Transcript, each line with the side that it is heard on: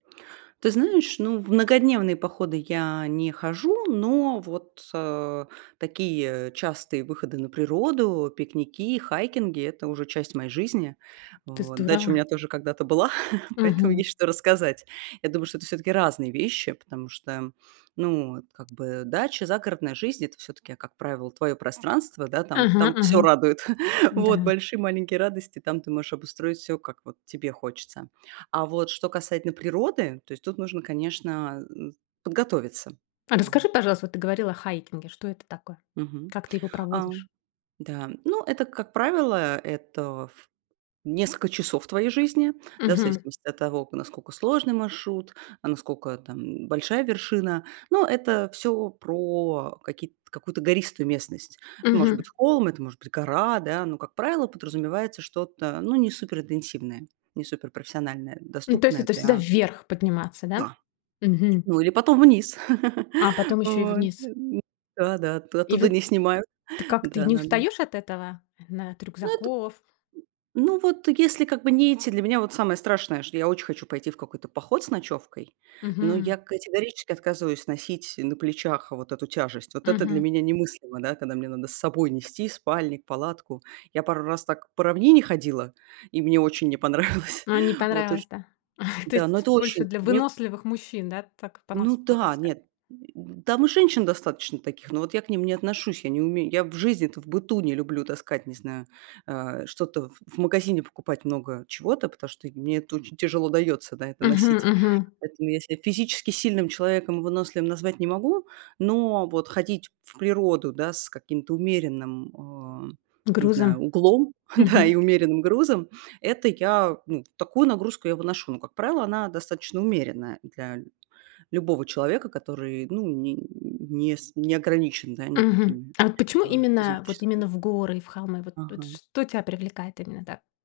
right: Ты знаешь, ну, в многодневные походы я не хожу, но вот, э, такие частые выходы на природу, пикники, хайкинги- это уже часть моей жизни.
left: Ты
right: Вот дача у
left: здорово.
right: меня тоже когда-то была, поэтому
left: Мгм.
right: есть что рассказать. Я думаю, что это всё-таки разные вещи, потому что, ну, вот как бы дача, загородная жизнь- это всё-таки, как правило, твоё пространство, да, там
left: Ага,
right: там всё
left: ага.
right: радует, вот,
left: Да.
right: большие, маленькие радости, там ты можешь обустроить всё, как вот тебе хочется. А вот что касательно природы, то есть тут нужно, конечно, а, м, подготовиться,
left: А
right: вот.
left: расскажи, пожалуйста, вот ты говорила о хайкинге. Что это такое?
right: Мгм,
left: Как ты его
right: а,
left: проводишь?
right: да. Ну, это, как правило, это в несколько часов твоей жизни, да, в
left: Мгм.
right: зависимости от того, к насколько сложный маршрут, а, насколько там большая вершина. Но это всё про какие-то какую-то гористую местность. Ну, может
left: Мгм.
right: быть, холм, это может быть гора, да, но, как правило, подразумевается что-то, ну, не супер интенсивное, не супер профессиональное,
left: Ну, то есть
right: доступное
left: это всегда
right: для
left: вверх подниматься, да?
right: Да,
left: Мгм.
right: ну или потом вниз.
left: А, потом еще и
right: Вот,
left: вниз.
right: ну, э, да-да. От
left: И
right: оттуда
left: вот
right: не снимают,
left: ты как, ты не
right: да-да-да.
left: устаёшь от этого? Э, на от
right: Ну, это
left: рюкзаков?
right: Ну, вот если, как бы, не эти Для меня вот самое страшное, что я очень хочу пойти в какой-то поход с ночевкой, но
left: Мгм.
right: я категорически отказываюсь носить на плечах вот эту тяжесть. Вот это для
left: Мгм.
right: меня немыслимо, да, когда мне надо с собой нести спальник, палатку. Я пару раз так по равнине ходила, и мне очень не понравилось.
left: А, не
right: Вот уж.
left: понравилось, да? То
right: Да, но
left: есть
right: это
left: больше
right: очень
left: для
right: мне
left: выносливых мужчин, да, так
right: Ну
left: понас
right: да,
left: потаскать?
right: нет, м, там и женщин достаточно таких, но вот я к ним не отношусь. Я не умею. Я в жизни-то в быту не люблю таскать, не знаю, э, что-то в в магазине покупать много чего-то, потому что мне это очень тяжело даётся, да, это
left: Мгм,
right: носить.
left: мгм.
right: Поэтому я ся физически сильным человеком, выносливым назвать не могу, но вот ходить в природу, да, с каким-то умеренным, м, а, не знаю,
left: Грузом,
right: углом, да, и
left: мгм.
right: умеренным грузом- это я, ну, такую нагрузку я выношу. Но, как правило, она достаточно умеренная для ль любого человека, который, ну, не не с не ограничен, да,
left: Мгм.
right: никакими,
left: А вот почему
right: а,
left: именно, вот
right: физическими
left: именно в горы и в холмы, вот вот
right: Ага.
left: что тя привлекает именно так?